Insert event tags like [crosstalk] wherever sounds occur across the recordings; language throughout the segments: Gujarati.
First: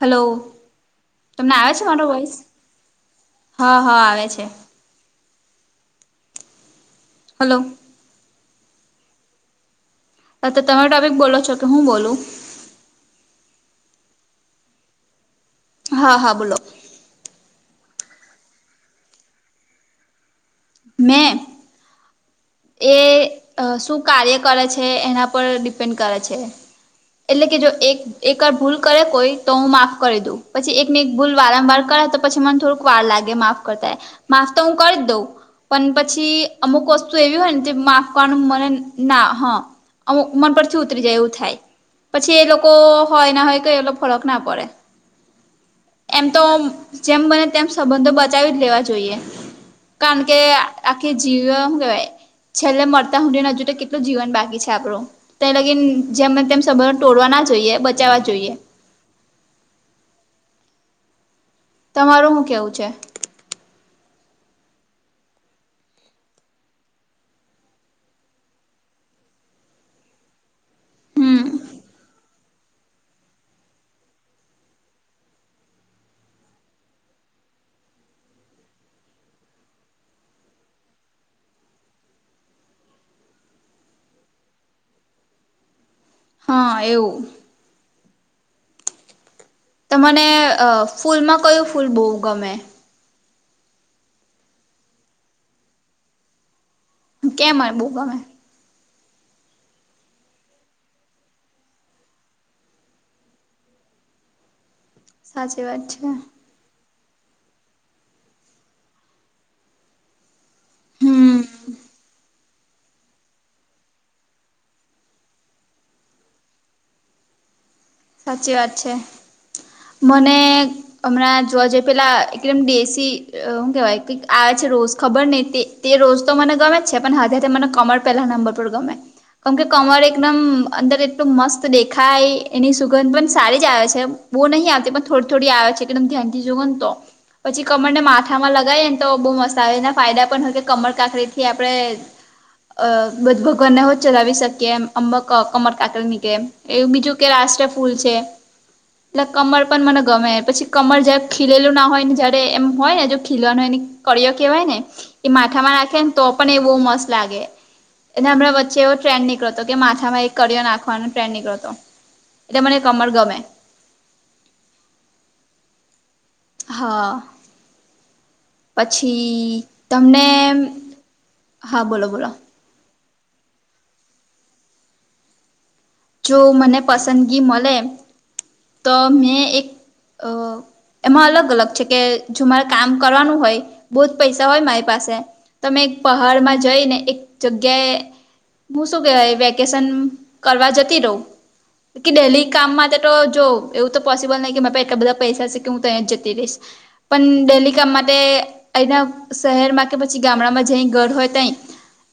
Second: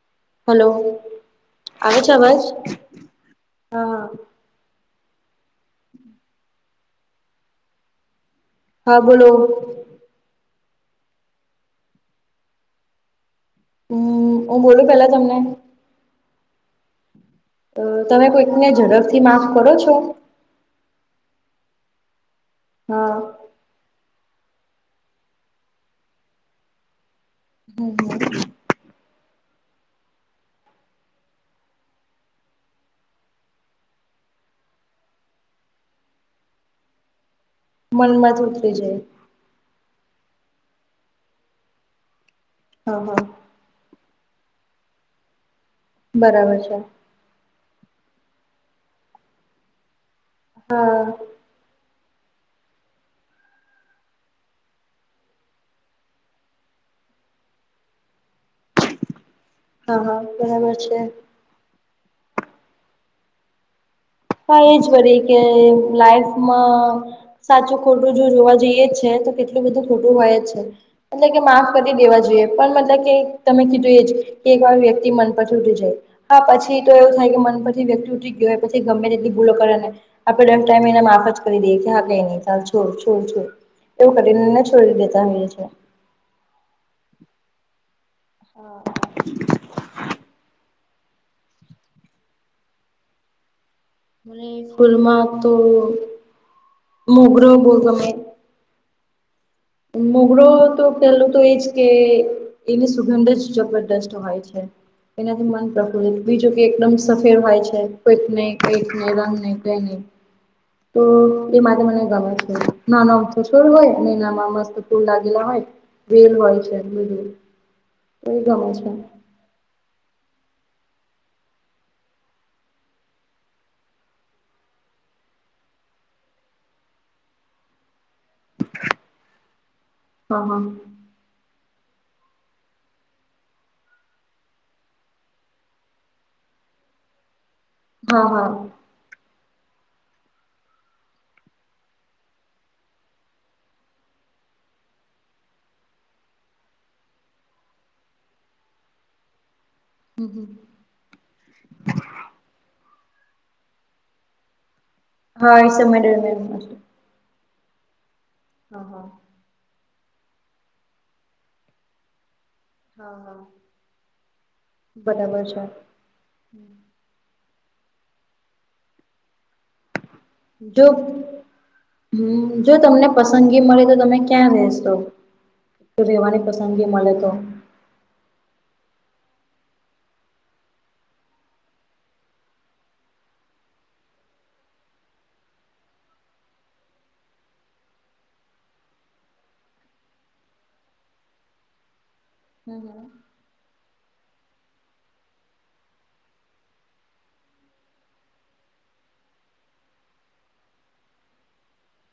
હલો તમને આવે છે, મારો વોઇસ હ હ હા આવે છે. હાલો. હા બોલો ત ત તમે ટોપિક બોલો છો કે હું બોલું? હમ ઉ બોલું પેલા તમને? હા હા બોલો અ તમે કોઈકને ઝડપથી માફ કરો છો? મેં એ હા અ શું કાર્ય કરે છે, એના પર ડિપેન્ડ કરે છે. એટલે કે જો હમ એક એક હમ વાર ભૂલ કરે કોઈ તો હું માફ કરી દઉં પછી એકને એક ભૂલ વારંવાર કરે તો પછી મને થોડુંક વાર લાગે માફ કરતાય માફ તો હું કરી દઉં પણ પછી અમુક વસ તું એવી હોય ને જે માફ કરવાનું મનમાંથી મને ઉતરી જાય ના હ [unintelligible] મન પરથી ઉતરી જાય એવું થાય પછી એ લોકો હા હા હોયને હોય ત એલ ફરક ના પડે એમ તો બરાબર છે જેમ બને તેમ સંબંધો બચાવી જ લેવા જોઈએ કારણ કે હા આખી જી હું કેવાય છેલ્લે મરતા હુંધીના હજુ તો કેટલું જીવન બાકી છે, આપણું તય લગીન જેમે તેમ સંબંધ તોડવા ના જોઈએ બચાવવા જોઈએ હા હા બરાબર છે. તમારું હું કેવું છે? હા એ વરી કે લાઈફમાં સાચું ખોટું જો જોવા જઈએ છે, તો કેટલું બધું ખોટું હોય છે. એટલે કે હમ માફ કરી દેવા જોઈએ. પણ મતલબ કે તમે કીધું એ જ કે એકવાર વ્યક્તિ મન પરથી ઉતરી જાય હા પછી તો એવું થાય કે મન પરથી વ્યક્તિ ઉઠી ગયો હોય પછી ગમે તેટલી ભૂલો કરે ને આપણે ટાઈમ એને માફ જ કરી દઈએ કે હા કઈ ની ચાલ છો છો છો એવું કરીને એને છોડી દેતા હોઈએ છે. હા એવું હા. તમને અ ફૂલમાં કયું ફૂલ બો ગમે? મને સ્કૂલમાં તો મોગરો કેમ મને બો બહુ ગમે મોગરો તો પેલુ તો એજ કે એની સુગંધ જ જબરદસ્ત હોય છે, એનાથી સાચી મન વાત છે પ્રફુલિત બીજું કે એકદમ સફેર હોય છે, કોઈક ને કઈક ને રંગ નય કઈ નહી તો હમ એ માટે મને ગમે છે, ના નો અમથો છોડ હોય ને એનામા મસ્ત ફૂલ લાગેલા હોય વેલ હોય છે, બીજું સાચી વાત છે, મને હમણાં જોવા જઈએ પેલા એકદમ દેશી અ હુ કેવાય કઈક આ જ રોજ ખબર ની તે તે રોઝ તો મને ગમે છે, પણ હાથે તે મને કમળ પહેલા નંબર પર ગમે કેમ કે કમળ એક દમ હા હા. અંદર એટલું મસ્ત દેખાય એની સુગંધ પણ સારી જ આવે છે, બો નહીં આવતી પણ થોડી થોડી આવે છે, એકદમ ધ્યાનથી જોવન તો પછી કમળને હા હા માથામાં લગાવીએ ને તો બો મસત આવે એના ફાયદા પણ હોય કે કમળ કાકડી થી આપણે અ બ ભગવાનને હો ચલાવી શકીએ એમ અંક કમર કાકલ નીકળે એવું બીજું કે રાષ્ટ્ર ફૂલ છે એટલે કમળ પણ મને હમ ગમે હમ પછી કમળ જ ખીલેલું ના હોય ને જયારે એમ હોય ને જો ખીલવાનું હોય એને કડીયા કહેવાય ને એ હા માથામાં નાખે સમય ને તો દરમિયાન પણ એ બહુ હશે મસ્ત લાગે અને હમણાં વચ્ચે હા એવો હા. ટ્રેન્ડ નીકળો તો કે માથામાં એક કરિયો નાખવાનો એક ટ્રેન્ડ નીકડો થો. હા હા બરાબર છે. હા. પછી તમને જો હા બોલો બોલો હમ્મ. જો તમને પસંદગી મળે તો તમે ક્યાં રેશો રેવાની પસંદગી મળે તો. મને તો મેં એક અ એમાં અલગ-અલગ છે કે જો મારે કામ કરવાનું હોય બહુ જ પૈસા હોય મારી પાસે. તો મે એક પહાડમાં જઈને એક જગ્યાએ હું શું કેવાય વેકેશન કરવા જતી રહું કે ડેલી કામ હમ હમ. તો જો એવું તો પોસિબલ નહી કે એટલા બધા પૈસા સ કે હું ત્યાં જતી રહીશ. પણ ડેલી કામ માટે અહીંના શહેરમાં કે પછી ગામડામાં જઇ ઘર હોય તય.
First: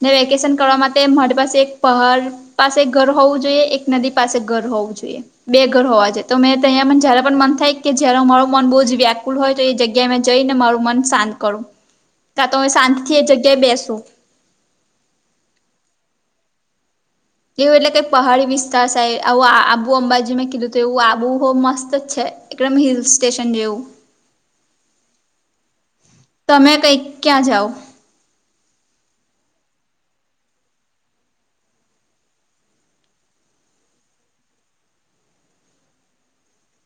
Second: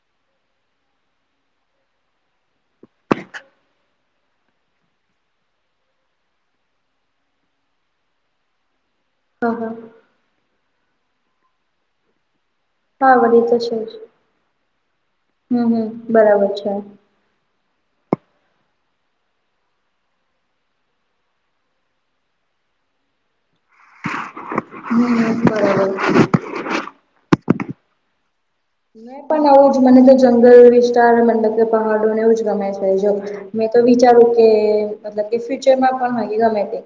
ને વેકેશન કરવા માટે મારી પાસે એક પહાડ પાસે ઘર હોવું જોઈએ એક નદી પાસે ઘર હોવું જોઈએ બે ઘર હોવા જોઈએ. તો મે તંયા પણ જય પણ મન થાય કે જયારે મારું મન બહ જ વ્યાકુલ હા હોય તો હા એ જગ્યાએ જઈને મારું મન શાંત કરું ત્યાં તો શાંત થી હા એ વળી જગ્યાએ બેસુ. હમ્મ હમ્મ બરાબર છે. એવું એટલે કઈ પહાડી વિસ્તાર સાઈડ આબુ અંબાજીમાં કીધું હતું એવું આબુ હો મસ્ત જ છે. એટલે એમ હિલ સ્ટેશન જેવું. હમ્મ. તમે કંઈક ક્યાં જાઓ. મેં પણ આવું જ મને તો જંગલ વિસ્તાર મતલબ કે પહાડોને એવું જ ગમે છે જો, મેં તો વિચારું કે મતલબ કે ફ્યુચરમાં પણ ગમે તે.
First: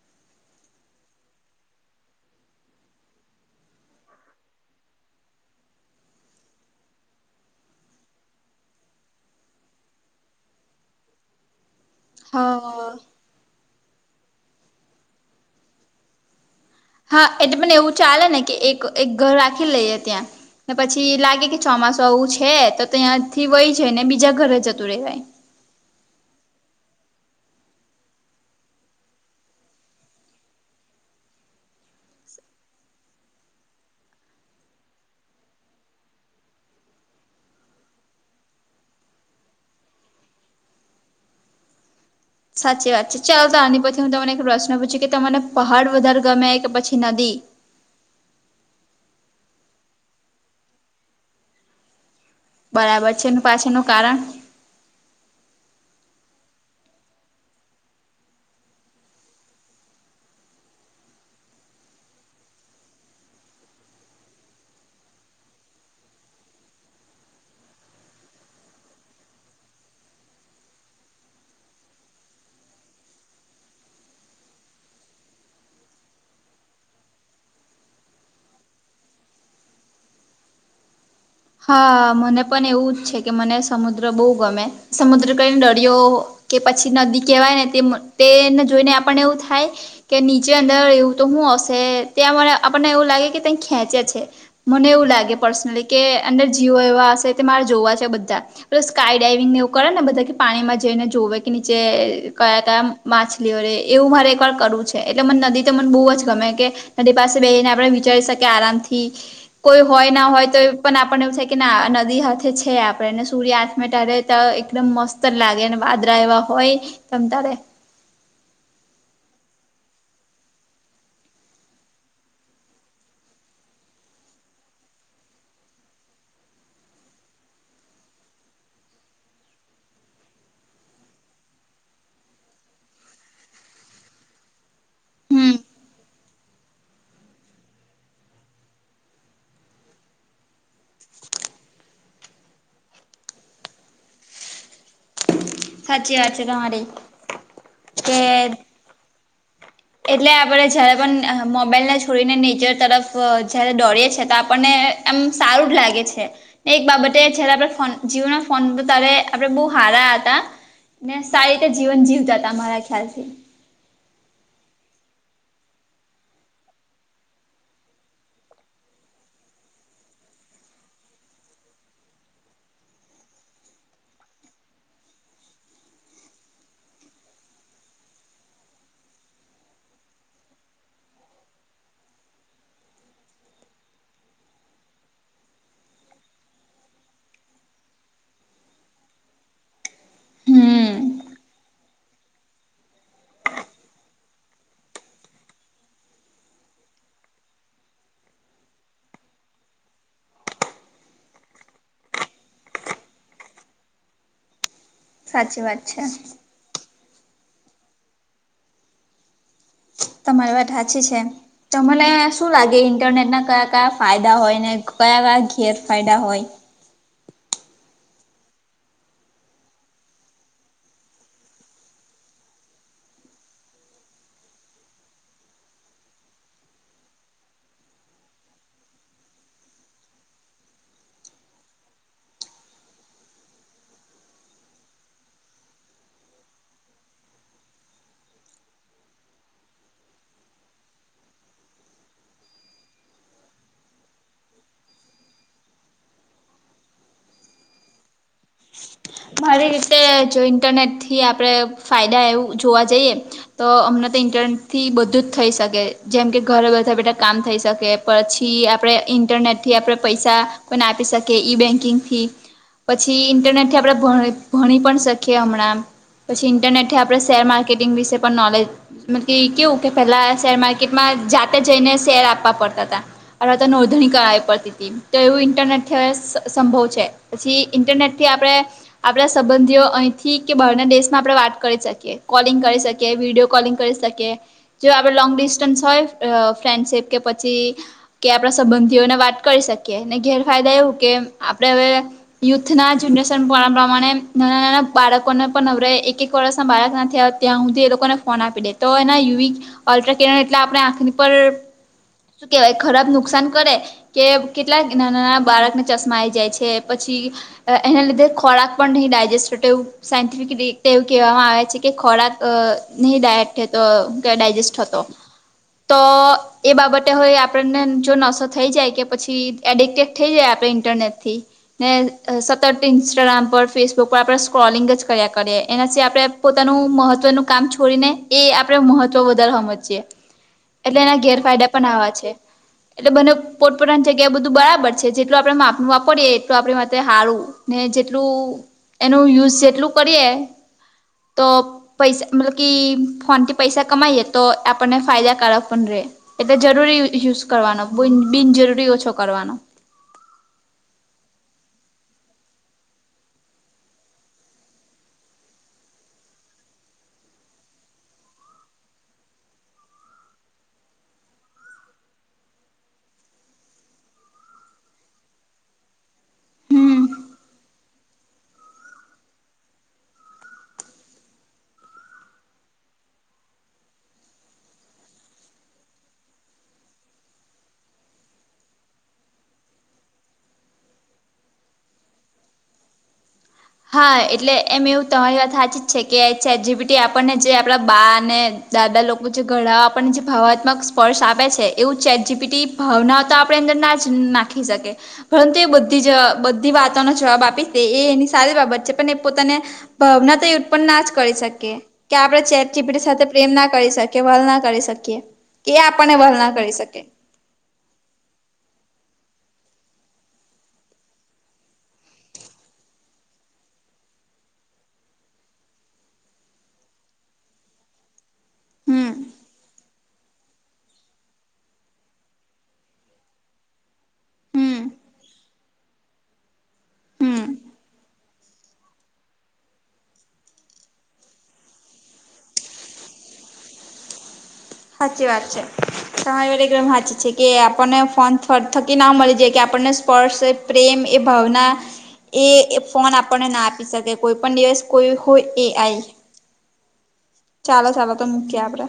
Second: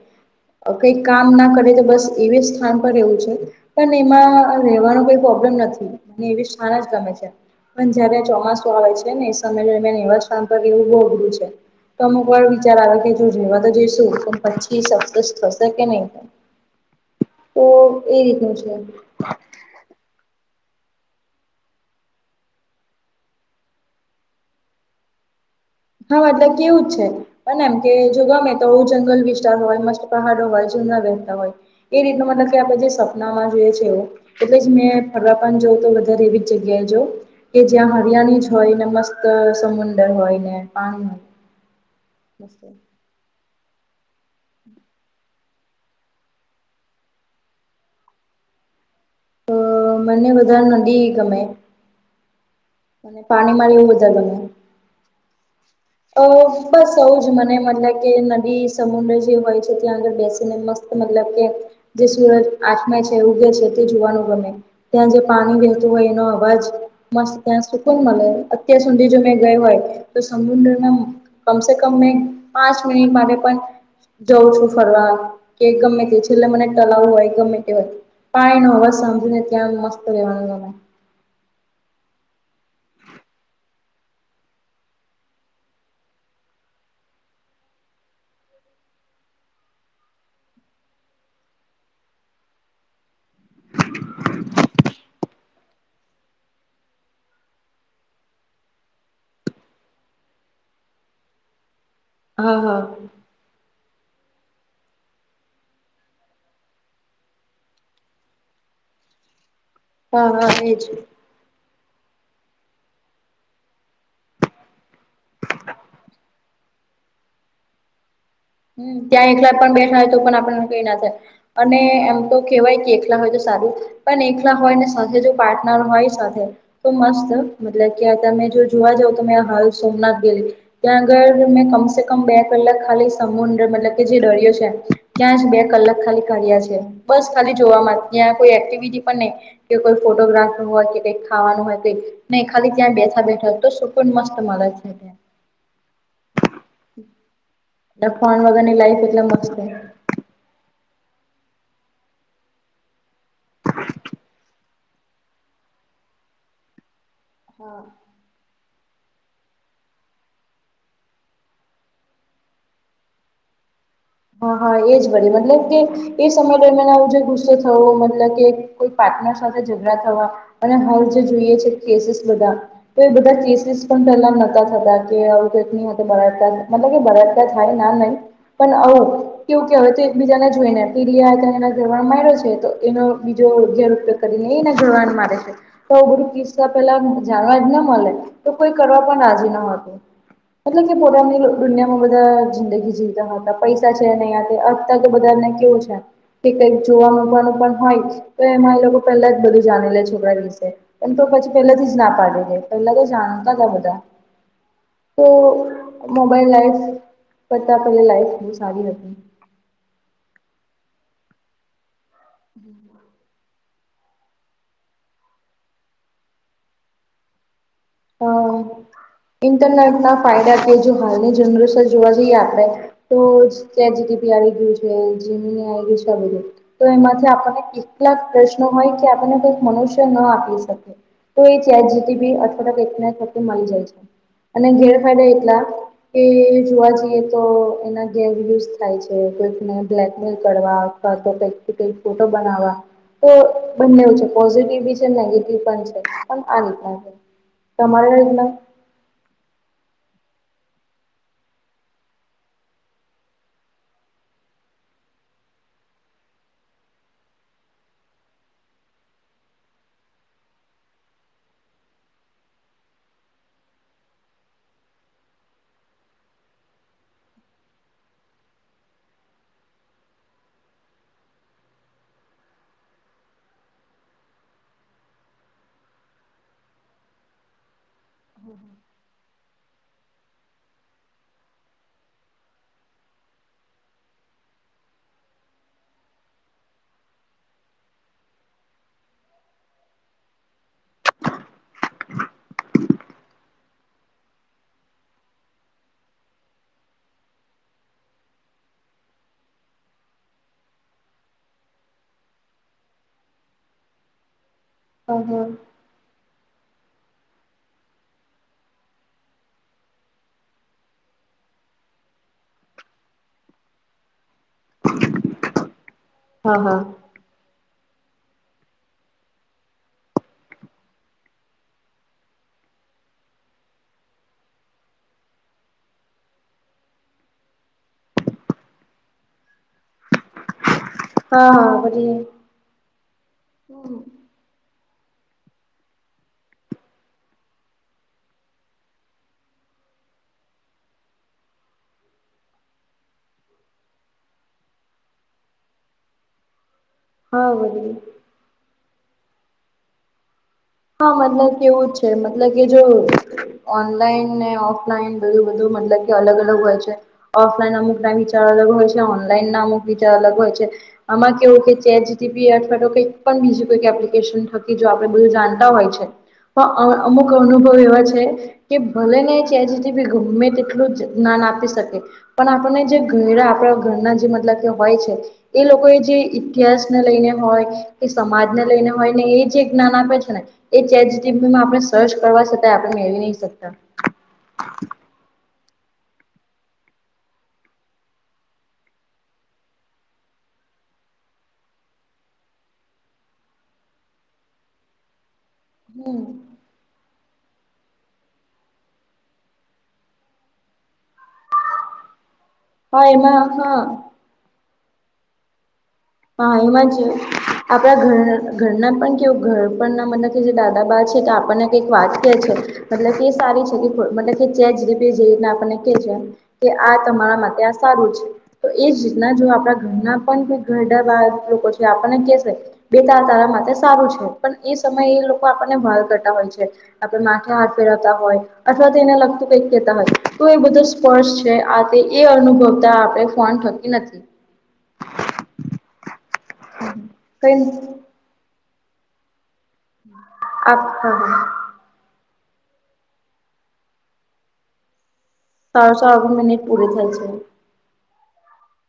અ કઈક કામ ના કરીય તો બસ એવી જ સ્થાન પર રહેવું છે. પણ એમાં રહેેવાનો કઈ પ્રોબ્લેમ નથી મ એવી શાળા જ ગમે છે. પણ જ્યારે ચોમાસું આવે છે ને સમય દરમિયાન એવા સ્થાન પર રહેવું બહુ અઘરું છે. તો અમુક વાર વિચાર હા. આવે કે જો રવા તો જઈશું તો પછી સક્સેસ થશે કે નહી થાય. હા, એટલે પણ એવું ચાલે ને કે એક એક ઘર રાખી લઈએ ત્યાં. ને પછી લાગે કે ચોમાસું આવું છે તો ત્યાંથી વય જ ને બીજા ઘરે જતું રહેવાય. હા, મતલબ કેવું છે? પણ એમ કે જો ગમે તો જંગલ વિસ્તાર હોય મસ્ત પહાડો હોય જૂના વહેતા હોય. એ રીતનું મતલબ કે આપડે જે સપનામાં જોઈએ છે એવું એટલે જ મેં ફરવા પન જાઉ તો વધારે એવી જ જગ્યાએ જાઉ. કે જ્યાં હરિયાણી જ હોય ને મસ્ત સમુંદર હોય ને પાણી હોય સાચી વાત છે. ચાલો તો આની પછી હું તમને એક પ્રશ્ન પૂછું કે તમને પહાડ વધારે ગમે કે પછી નદી? અહ મને વધારે નધી ગમે. બરાબર અને છે પાણી માં એવું પાછળનું બધા કારણ? ગમે. અહ બસ આઉ જ મને મતલબ કે નદી સમુદ્ર જે હોય છે ત્યાં આગળ બેસીને મસ્ત મતલબ કે જે સુરજ આઠમે છે, ઉગે છે તે જોવાનું ગમે. ત્યાં જે પાણી વહેતું હોય એનો અવાજ મસ્ત ત્યાં સુકન મલે અત્યાર સુધી જો મેં ગય હોય તો સમુદ્ર ના કમસે કમ મેં પાંચ મિનિટ મારે પણ જઉં છું ફરવા કે ગમે તે છેલ્લે મને ટલાવું હોય ગમે તે હોય પાણી નો આવાઝ સાંભળી ને ત્યાં મસ્ત રહેેવાનું ગમે. હા મને પણ એવું જ છે કે મને સમુદ્ર બહુ ગમે સમુદ્ર કને દરિયો કે પછી નદી કહેવાય ને તે તે એને જોઈને આપણને એવું થાય કે નીચે અંદર એવું તો હું હશે ત્યાં મને આપણને એવું લાગે કે તઈ ખેંચે છે. મને એવું લાગે પર્સનલી કે અંદર જીવો એવા હશે કે મારે જોવા છે બધા. પલો સ્કાય ડાઇવિંગ ને એવું કરે ને બધા કે પાણીમાં જઈને જોવે કે નીચે હા કયા હા કયા માછ લીઓ રે એવું મારે એકવાર કરવું છે એટલે મને નદી તો મને બહુ જ ગમે કે નદી પાસે બેહીને આપણે વિચારી શકીએ આરામ થી કોઈ હોય ના હા હોય હા તોય એજ આપને એવું છે કે ના નદી હાથે છે આપણેેને સૂર્ય આથમે ત્યારે તો એકદમ મસ્ત ઉતર લાગે વાદરા એવા હોય તમ તારે હમ્મ ત્યાં એકલા પણ બેઠા હોય તો પણ આપણ કઈ ના થાય અને એમ તો કહેવાય કે એકલા હોય તો સારું પણ એકલા હોય ને સાથે જો પાર્ટનર હોય સાથે તો મસ્ત મતલબ કે તમે જો જોવા જાવ તો મે હાલ સોમનાથ ગેલી. ત્યાં ઘર મેં કમસે કમ બે કલાક ખાલી સમુદ્ર મતલબ કે જે ડરિયો છે ત્યાં જ હમ બે કલાક ખાલી કાર્યા છે. બસ ખાલી જોવામાં ત્યાં કોઈ એક્ટિવિટી પણ નહી. કે કોઈ ફોટોગ્રાફર હોય કે ખાવાનું હોય તો નહી ખાલી ત્યાં બેઠા બેઠા તો સુકૂન મસ્ત મળે છે ત્યા. સાચી વાત છે તમારી. ના કે ફોન વગર ની લાઈફ એટલે મસ્ત છે. એટલે આપણે જ્યારે પણ મોબાઈલને છોડીને નેચર તરફ જ્યારે દોરીએ છીએ તો આપણને એમ સારું જ લાગે છે ને એક બાબતે જયારે આપ ફોન જીવન ફોન તો તારે આપડે બહુ હારા હતા ને સારી રીતે જીવન જીવતા હતા મારા ખ્યાલથી. હા હા એજ ભઈ મતલબ કે એ સમય તો એને આવું જો ગુસ્સો થવો મતલબ કે કોઈ પાર્ટનર સાથે ઝઘડા થવા અને હવ જે જોઈએ છે કેસીસ બધા તો એ બધા કેસીસ પણ પેલા નતા કે આવુંટ ભરાતા મતલબ કે ભરાતા થાય ના નહી પણ અવુ એવું કવાય તો એક બીજાને જોઈ ને એ ઘર માડ્યો છે તો એનો બીજો અગયારયોગ કરીને એને ઘરવાન મારે છે. તો આવું બધું કિસ્સા પેલા જાણવા જ ના મળે તો કોઈ કરવા પણ રાજી ન હતું. મતલબ કે હમ પોતાની દુનિયામાં બધા જિંદગી જીવતા ન હતા પૈસ સા છે નઇ અત્યાર તો બધા ને કેવું છે. કે કઈક જોવા મકવાનું પણ હોય તો એમાં એ લોકો પેલા જ બધું જાણી લે છોકરા વિશે. એ તો પછી પહેલાથી જ ના પાડેે પેલા તો જ આનતા હતા બધા. તો સાચી વાત છે મોબાઈલ લાઈફ કરતા પેલા લાઈફ બહુ સારી હતી. તમારી વાત સાચી છે તમને શું લાગે ઇન્ટરનેટ ના કયા કયા ફાયદા હોય ને કયા કયા ઘેરફાયદા હોય. હ ઇન્ટરનેટ ના ફાયદા કે જો હાલની જનરેશન જોવા જઈએ આપણેે. તો ત્યાં ચેટ જીટીપી આવી ગયું છે, જીમીની આવી ગયું છે આ બધું તો એમાંથી આપણને કેટલાક જ પ્રશ્ન હોય કે આપણને કઈક મનુષ્ય ન આપી શકે. તો એ ચેટ જીટીપી અથવા [unintelligible] મળી જાય છે અને ગેરફાયદા એટલા એ જોવા જઈએ તો એના ગેરયુઝ થાય છે કોઈકને બ્લેકમેલ કરવા કા તો કઈક ન કઇક ફોટો બનાવા. તો બંને છે પોઝિટિવ બી છે નેગેટિવ પણ છે પણ આ રીતના હે તમારે [unintelligible] રીત ના. મારી રીતે જો ઇન્ટરનેટથી આપણે ફાયદા એવું જોવા જઈએ. તો અમને તો ઇન્ટરનેટ થી બધું જ થઈ શકે જેમ કે ઘરે બેઠા બેઠા કામ થઈ શકે. પછી આપણે ઇન્ટરનેટ થી આપણે પૈસા પણ આપી શકીએ ઈ-બેન્કિંગ થી. પછી ઇન્ટરનેટ થી આપણે ભણે ભણી પણ શકીએ હમણાં. પછી ઇન્ટરનેટ થી આપણે શેર માર્કેટિંગ વિશે પણ નોલેજ મત કેવું કે પહેલા શેર માર્કેટમાં જાતે જઈને શેર આપવા પડતા હતા. અવે તો નોંધણી કરાવવી પડતી હતી તો એવું ઇન્ટરનેટ સ સંભવ છે પછી ઇન્ટરનેટ થી આપણે આપણા સંબંધીઓ અહીંથી કે બહારના દેશ માં આપણે વાત કરી શકીએ કોલિંગ કરી શકીએ વિડીિયો કોલિંગ કરી શકીએ જો આપણે લોંગ ડિસ્ટન્સ હોય ફ્રેન્ડશિપ કે પછી. કે આપણા સંબંધીઓને વાત કરી શકીએ અને ગેરફાયદા એવું કે આપણે હવે. યુથ ના જનરેશન. પ્રમાણે નાના નાના બાળકોને પણ હવે એક એક વર્ષ ના બાળક ના થયા ત્યાં સુધી એ લોકોને ફોન આપી દે તો એના યુ અલ્ટ્રાર એટલે આપણે આંખની પર શું કેવાય ખરાબ નુકસાન કરે કે કેટલાક નાના હા હા નાના બાળકને ચશ્મા આવી જાય છે, પછી એના લીધે ખોરાક પણ નહીં ડાયજેસ્ટ ટેવ સાયન્ટિફિક રીતે એવું કહેવામાં આવે છે કે ખોરાક નહી ડાયજેસ્ટ થતો. તો હા એ હા બાબત હોય આપણને જો નશો થઈ જાય કે પછી એડિક્ટેડ થઈ જાય આપણે ઇન્ટરનેટ થી. ને સતર ઇં. ઇન્સ્ટાગ્રામ પર ફેસબુક પર આપણે સ્ક્રોલિંગ જ કર્યા કરીએ એનાથી આપણે પોતાનું મહત્વનું કામ છોડીને. એ આપણે મહત્વ વધારવાવામાં છેએ. એટલે એના હા ગેરફાયદા હા પણ આવા છે, પછી એટલે બંને પોતપોતાની જગ્યા બધું બરાબર છે, જેટલૂ આપડે માપનું વાપરીએ એટલૂ આપણે માટે હારુ ને જેટ એટલું એનું યુઝ જેટલું કરીએ તો પૈસા મતલબ કે ફોનથી પૈસા કમાઈએ તો આપને ફાયદાકારક પણ રે એટલે જરૂરી યુઝ હા કરવાનો બધી બિનજરૂરી ઓછો કરવાનો હા મતલબ કે એવું જ છે મતલબ કે જો ઓનલાઈન ને ઓફલાઈન બધું બધું મતલબ કે અલગ અલગ હોય છે. ઓફલાઈન અમુક ના વિચાર અલગ હોય છે ઓનલાઈન ના અમુક વિચાર અલગ હોય છે. આમાં કેવું કે ચેટ જીટીપી અથવા તો કઈક પણ બીજીું કોઈક એપ્લિકેશન થકી જો આપડે બધું જાણ હોય છે પણ હમ અમુક અનુભવ એવા છે. કે ભલે ને છેજથી બી ગમે તેટલું જ જ્ઞાન આપી શકે પણ આપણને જે ઘડા આપણા ઘરના જે મતલબ કે હોય છે. એ લોકો એ જે ઈતિહાસ ને લઈને હોય, એ સમાજ ને લઈને હોય ને એ જે જ્ઞાન આપે છેને. એ ચેટમાં આપણે સર્ચ કરવા છતાય આપણે મેળવી નહી, શકતા હા એટલે એમ એવું તમારી વાત સાચી જ છે કે, છે, જબીટી આપણને જે આપણા બાને દાદા લોકો જે ઘડા આપણને જે ભાવાત્મક સ્પર્શ આપે છે, એવું ચે જીપીટી ભાવના તો આપણે અંદર ના જ નાખી શકી પરંતુ એ બધી જ હમ બધી વાતોનો જવાબ આપી તે એ એની સારી બાબત છે, પણ એ પોતાને ભાવના તો ના જ કરી શકે કે આપણે ચીપડી હા સાથે એમાં પ્રેમ ના હા કરી શકીએ, વલ ના કરી શકીએ કે આપણે હા એમાં જ આપડા ઘર ઘરના પણ કેવું ઘર પણના મતબ કે જે દાદા બાા છે, આપણને વાત કે છે મતલબ કે સારી છે કે મતલ કે ચેજ ર જે આપણને કે છે. કે આ તમારા માટે આ સારું છે, તો એજ હમ રીતના જો આપણા ઘરના પણ ઘરડા બાર લોકો છે, આપણને કે શ બે તાર તારા માટે સારું છે પણ હમ એ સમયે એ લોકો આપણને ભાર કરતા હોય છે. આપે માથે હમ હાર ફેરવતા હોય. અથવા તેને લગતું કઈક કેતા હોય તો એ બધું સ્પર્ષ છે, આ એ અનુભવતા આપણે ફોન નથી. સાચી વાત છે સમય વાળ એકદમ સાચી છે, કે કઈ આપણને ફોન થકી ના મળી જાય કે આપણને સ્પોર્ટ્સ એ આપ પ્રેમ હા એ હા ભાવના એ એ ફોન આપણને ના આપી શકે કોઈ પણ દિવસ ક હોય એક [unintelligible] પુરી થાય છે. ચાલો ચાલો તો મૂકીએ આપડે